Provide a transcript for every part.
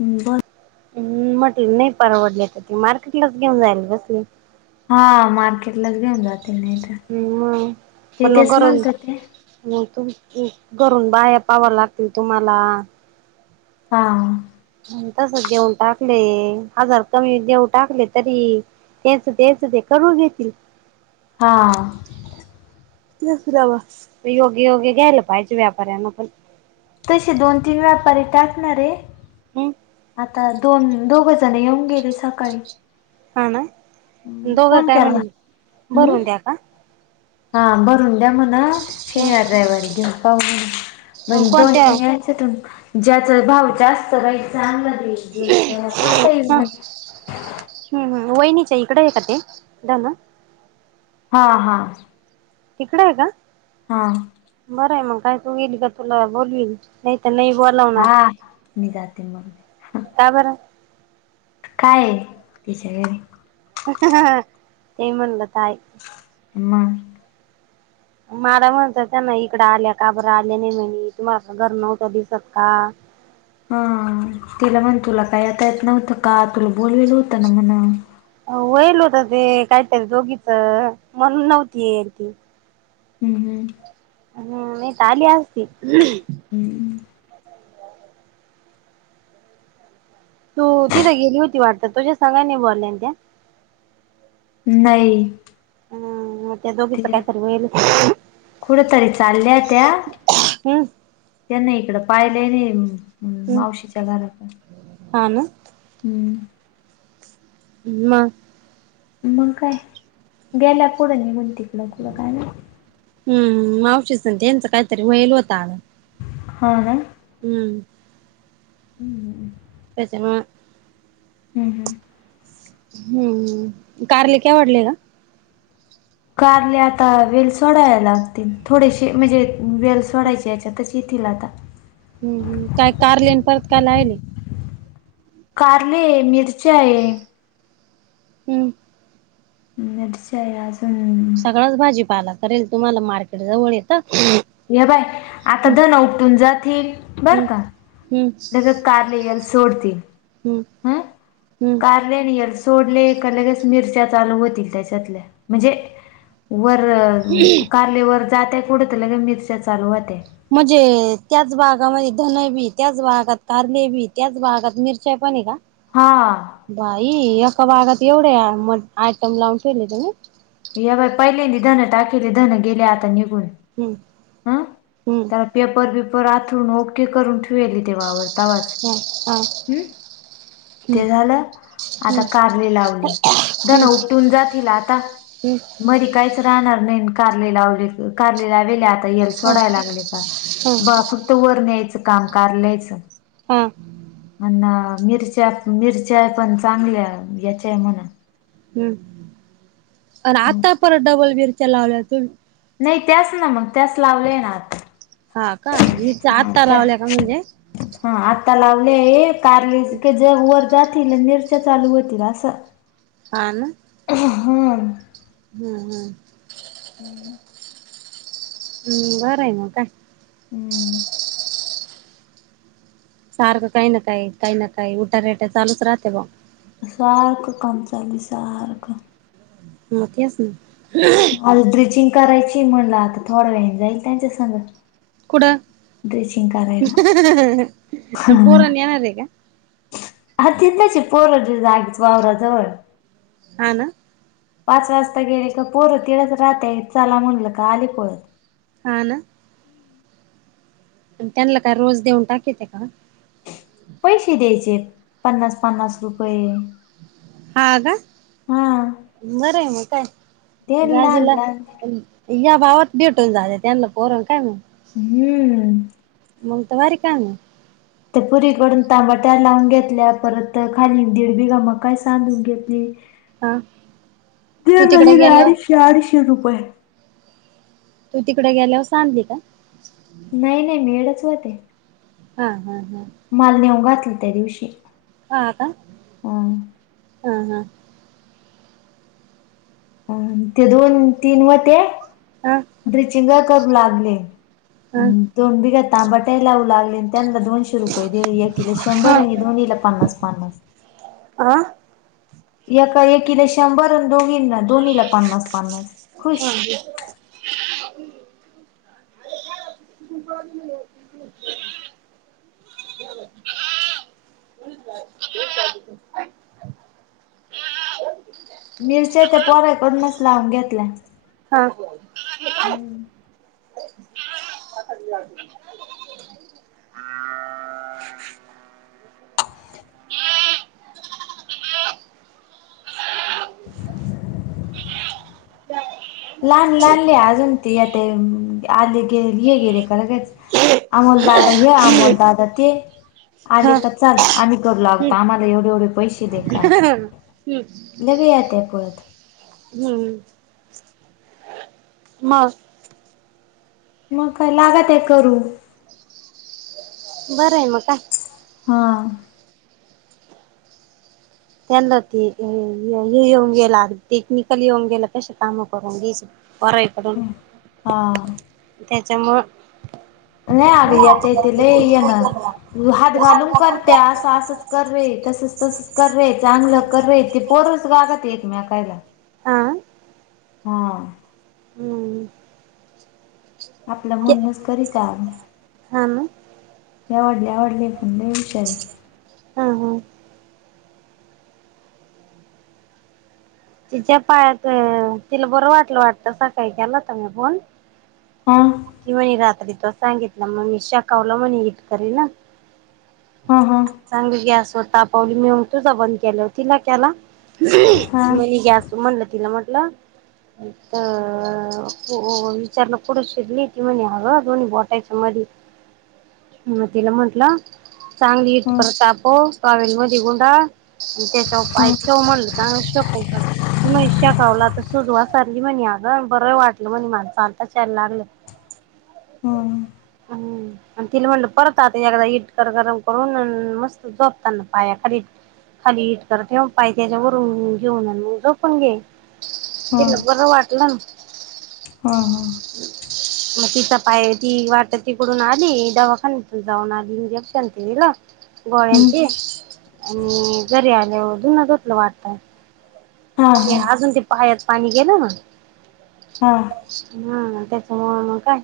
हम् ब- हम्म. मी म्हटली नाही परवडले तर ते मार्केटलाच घेऊन जायला बसले. हा. मार्केटलाच घेऊन जात- हम्. पण मग तेच गरम- म्हणतात ते नाही तुम्ह ते घरून बाया पाव्या लागतील तुम्हाला. हां. मी तसच देऊन टाकले ए. हजार कमी देऊन टाकले तरी- त्यांचं त्यांचं ते करून घेतील. हां. [unintelligible] योग्य योग्य घ्यायला पाहिजे व्यापाऱ्यान पण. तसे दोन तीन व्यापारी टाकणार आहे. हम्म आता दोन दोघच- तनु येऊन गेली सकाळी. हा ना? दोघं फोन काय म्हणले? भरून द्या का? हां. भरून द्या म्हण. शनिवार, ह रविवारी घेऊन पाहू म्हणे. पण दोन कोणत्या तीन याच्यातून ज्याच भाव जास्त राहील [unintelligible] [unintelligible] पाहता येईल मंग. हं. हं. वहिनीच्या इकडं ए का ते? [unintelligible] हा. हा. तिकडे आहे का? हां. बरंय म. काय तू येईल का तुला बोलवीन. नाही तर नाही बोल- हा. मी जाते मग. का बर? काय ए ती सगळे? ते म्हनलं काय? मंग? मला म्हणत होत्या ना. इकड आल्या का बर आल्या नाही म्हणे तुम्हाला घर नव्हतं दिसत का? हा. तिला म्हण तुला काही येता येत नव्हतं का? तुला बोलिवलं होतं ना म्हण? व्हयेल होत ते काहीतरी दोघीच म्हणून नव्हती येयेल ती. हम्म. हम्म. हं. नाही त आली असती. हम्म. हो. तू तिथं गेली होती वाटत? तुझ्या संगही नाही बोलल्या ना त्या? नाही. हं. तिकडे, कुठ तरी चालल्या त्या. हम्म त्यांनी इकडं पाहिलं ही नाही हम्म मावशीच्या घराकडं. हा ना हम्म. हं म? म काय? गेल्या पुढं निघून तिकडं कुडं काय माहीत? हम्. मावशीच अन त्यांचं काहीतरी व्हयेल होत अग. हां का? हम्म. हम्. त्याच्यामुळं. हम्. हम्. हम्. कारले [unintelligible] वाढले का? कारले आता वेल सोडायला लागतील. थोडेसे म्हणजे वेल सोडायचे याच्यात- येतील आता. हं. हं. काय कारले न परत काय लावेल ए? कारले ए. मिरच्या ए. हं. मिरच्या ए अज - हम्. सगळाच भाजीपाला करेल. तुम्हाला मार्केट जवळ येतं. हे पाह्य. आता हम्म धन उपटून जातील बर हम्म का? हम्म. नगं कारले येल सोडतील. हम्म हम्म. ल सोडले लगेच मिरच्या चालू होतील त्याच्यातले म्हणजे. वर कारले वर जातय कुढंत ल का मिरच्या चालूवात. म्हणजे त्याच भागामध्ये धन बी त्याच भागात कारले बी त्याच भागात मिरचाई पाणी का. हा. बाई एका बागात एवढे म आयटम लावून ठेले तुम्ही. या बा पहिलेनी धनं टाकली धनं गेले आता निघून. हम्म हं हम्म. त्याला पेपर बिपर आथरून ओके करून ठेवू तेव्हा आवरतावाच ह हा. हम्म ते झालं आता हम्म कारली लावली जण हम्म उटून जातील आता. हम्म मधी काहीच राहणार नाही कारले लावले कारले लावेले आता येल हा हा सोडायला लागले का बा फक्त वर न्यायचं काम कारलंयच हा. म्ह मिरच्या मिरच्या पण चांगल्या याच्याय म्हणा हम् अरे आता पर डबल मिरच्या लावल्या तु् नाही त्याच ना मग त्यास लावलेय ना आता. हा का मिरच्या हा आत्ता त्या लावल्या का म्हणजे? हा आता लावले आहे कारली जग वर जातील मिरच्या चालू होतील असं. हा ना हम्म हम्म हम. हम्म. हम् बर आहे नव्हं का? हम्म सारखं काही ना काही काही ना काही उठ्या रेट्या चालूच राहते बा. सारख काम चाली सारखं मग तेच ना अलड्रिचिंग करायची म्हटलं आता थोडं वेळी जाईल त्यांच्या संग. कुठं ड्रेसिंग करायला पोरांना येणार आहे का? हा तिथ आहे पोर जागेच वावराजवळ. ह ना पाच वाजता गेले का पोरं तिलाच राहत चला म्हणलं का आली पळत. हा ना त्यांना काय रोज देऊन टाकेते का? पैशे द्यायचे पन्नास पन्नास रुपये. हा का हा बरंय मग काय दे लहान गजीला. लहान या भावात भेटून जाले त्यांना पोरण काय मग. हम्म. मग त वारी का ना. त्या पुरीकडून टमाटर लावून घेतल्या परत खाली दीड बिघा मकाय सांधून घेतली. हा द तू तिकडे न गेल्यावर दहाडी शहाडीशे रुपये. तू तिकडे गेल्यावर सांणली का? नाही नाही. मेळच [unintelligible] हा. हा. हा. मला नेऊन घातलं त्या दिवशी. हां. का? अं हं. हं. अन ते दोन तीन व्हते. हा [unintelligible] चिंगा करू लागले. हा हम्. दोन बिघा तांबाटा ही लाऊ लागले अन त्यान्ला दोन- शे रुपये दिले. एकीला शंभर आणि दोन्हीला पन्नास पन्नास. आं? एका एकीला शंभर आणि दोघींना दोन्हीला पन्नास पन्नास खुश. [unintelligible] मिरच्या त्या पोराकडूनच लावून घेतल्या. हां. [unintelligible] हम्म [inaudible] लहान लहानले अजून ते येते. अं. [unintelligible] हे गेले. लगेच अमोलदादा हे. अमोल दादा ते. आले हा का चाल आम्ही करू लागतो. आम्हाला एवढे एवढे पैसे दे काय? लगे येत्या पळत. हम्म. मग? मग काय लागत्या करू. बरंय म काय. हां. त्यांना ते हे येऊन गेला टेक्निकल येऊन गेला कशी कामं करून घ्यायचे? हा [unintelligible] त्याच्यामुळं. नाही अग. यात य ते लई ये ना. मी हात घालून करते असं असंच. कर रे. तसच तसच कर रे. चांगलं कर रे. ते पोरस गागत एकमेकायला. हा हां. हम. आपलं म्हणणच तरी [unintelligible] हो ना? एवाढले एवाढले ए पण लई हुशार. हं. हं. तिच्या पायात -तिला बरं वाटलं वाटतं सकाळी केला होता मी फोन. हा. ती म्हणे रात्री त्वा सांगितला म्हणून मी शेकावलं म्हणे विटकरी न हा. हा. चांगली गॅस तापवली. मी उग तुझा बंद केल्यावर तिला केला. हा नवी गॅस. म्हटलं तिला म्हटलं- अ [unintelligible] दोन्ही बोटायच्या मधी. म मी तिला म्हंटलं. चांगली हा इटकर तापव. टॉवेल मधे गुंडाळ. आणि त्याच्यावर हा पाय ठेव म्हणलं. चागलं शेकुन काढ. म शेकावला तर सूज ओसरली म्हणे अगं बरं वाटलं म्हणे मला चालताच यायला लागलं. [inaudible] हम्म. मंग तिला म्हणलं परत आता एकदा इटकर गरम करून अन मस्त झोपताना पाया खाली- खाली हिट करते पाय त्याच्यावरून घेऊन म, म झोप पण घे, हा तिला बरं वाटलंना हा हा. मग तिचा पाय ती वाटत तिकडून आली. दवाखान्यातुन जाऊन आली इंजेक्शन केल, गोळयांची आणि जरी आल्यावर धुन धुतल वाटत. हा ते हा आजून ते पायात पाणी गेलं ना. हां हा त्याच मुळ मग काय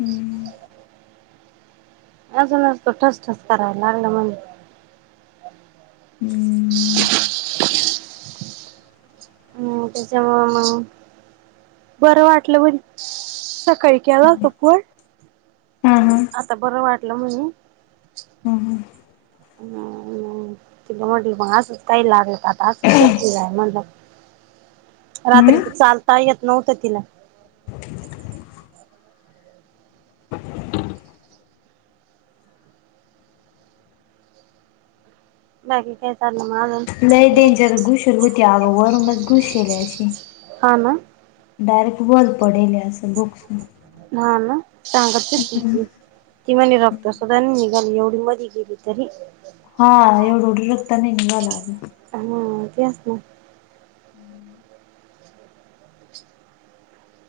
हुम्म. अजून तो ठस ठस करायला लागल म्हण. हुम्म. हम् त्याच्यामुळ मंग, बरं वाटलं पण कैई केला होता फोन, हा हा आता बरं वाटलं म्हणून? हम हम ति म्ह म्हटल मग असंच काही लागलं आता असं शेय म्हणल. हम्म रात्रीच चालता येत नव्हतं तिला. बाकी काय चालय मग आजुन? नाही डेंजर घुसेल होती अगो वरूनच घुसेल अशी. हा ना डारेकट होल पडेल असं बुक्सन. हा ना सांगत हुती की. ती म रक्त सुदां निघाली एवढी मधी गेली तरी हा एवढ उढ रक्ता निंगला अग. हम्म तेच कि.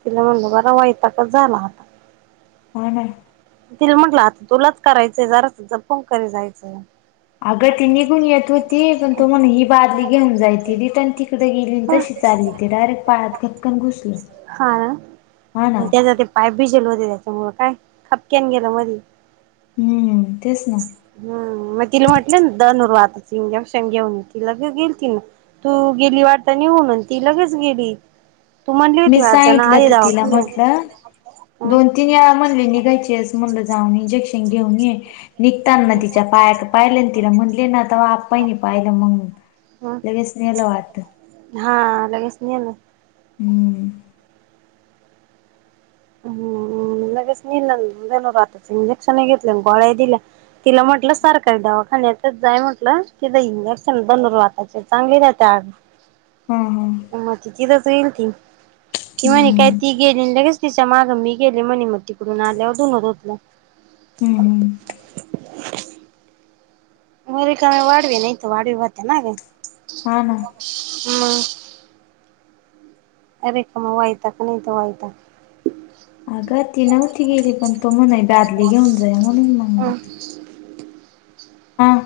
तिला म्हण बरा वयताकच झाला आता. हो ना तिला म्हटलं आता तुलाच करायचंय जरास जपुन करी जायचंय. आगं तिनी पण येत होती पण तो म्हण ही बादली घेऊन जाय त रिटर्न तिकडे गेली तशी ते आली की डायरेक्ट पायात घक्कन घुसलं. हा ना. हा ना. त्याचा ते पाय भिजल होते त्याच्यामुळ काय, खपक्यान गेलं मधी. हुम्म तेच ना. हम् मग तिला म्हटले ना, धनुरवात इंजेक्शन घेऊन ए लगे गेलती. तू गेली वाटता नि म्हणून ती लगेच गेली. तू म्हणली मी होती वाटत ना सांगितलं आधी तर तिला म्हटलं. दवाखान्यात हा दोन तिने मणली निघायची अस, म्हणलं जाऊन इंजेक्शन घेऊन ये. निघताना तिच्या पाय पाहिले तिला म्हटले ना आता बा आपपायनी पाहिलं मग. लगेच नेल वाटतं. हा लगेच नेलं. हम्म. हम लगेच निर्णय घेतल धनुबातच इंजेक्शन घेतल्या गोळ्या दिल्या. तिला म्हटलं सरकार दवाखान्यातच जाय म्हटलं तिं इंजेक्शन धनूरबाताच चांगली देतात. हा हा म त तिथच येईल. ती कि म्हणे काय हम्म ती गेली लगेच तिच्या मागं मी गेले मणी तीकडून आल्यावर धुन धुतलं. हम्म हम्, व रिकाम वाढवी नाहीत वाढवी होते ना ग हा ना, मग अ रिकाम वैताग नाही त वैताग अग ती नव्हती गेली पण तो म्हणे दादली घेऊन जाय. म्हणून मग [inaudible] हां,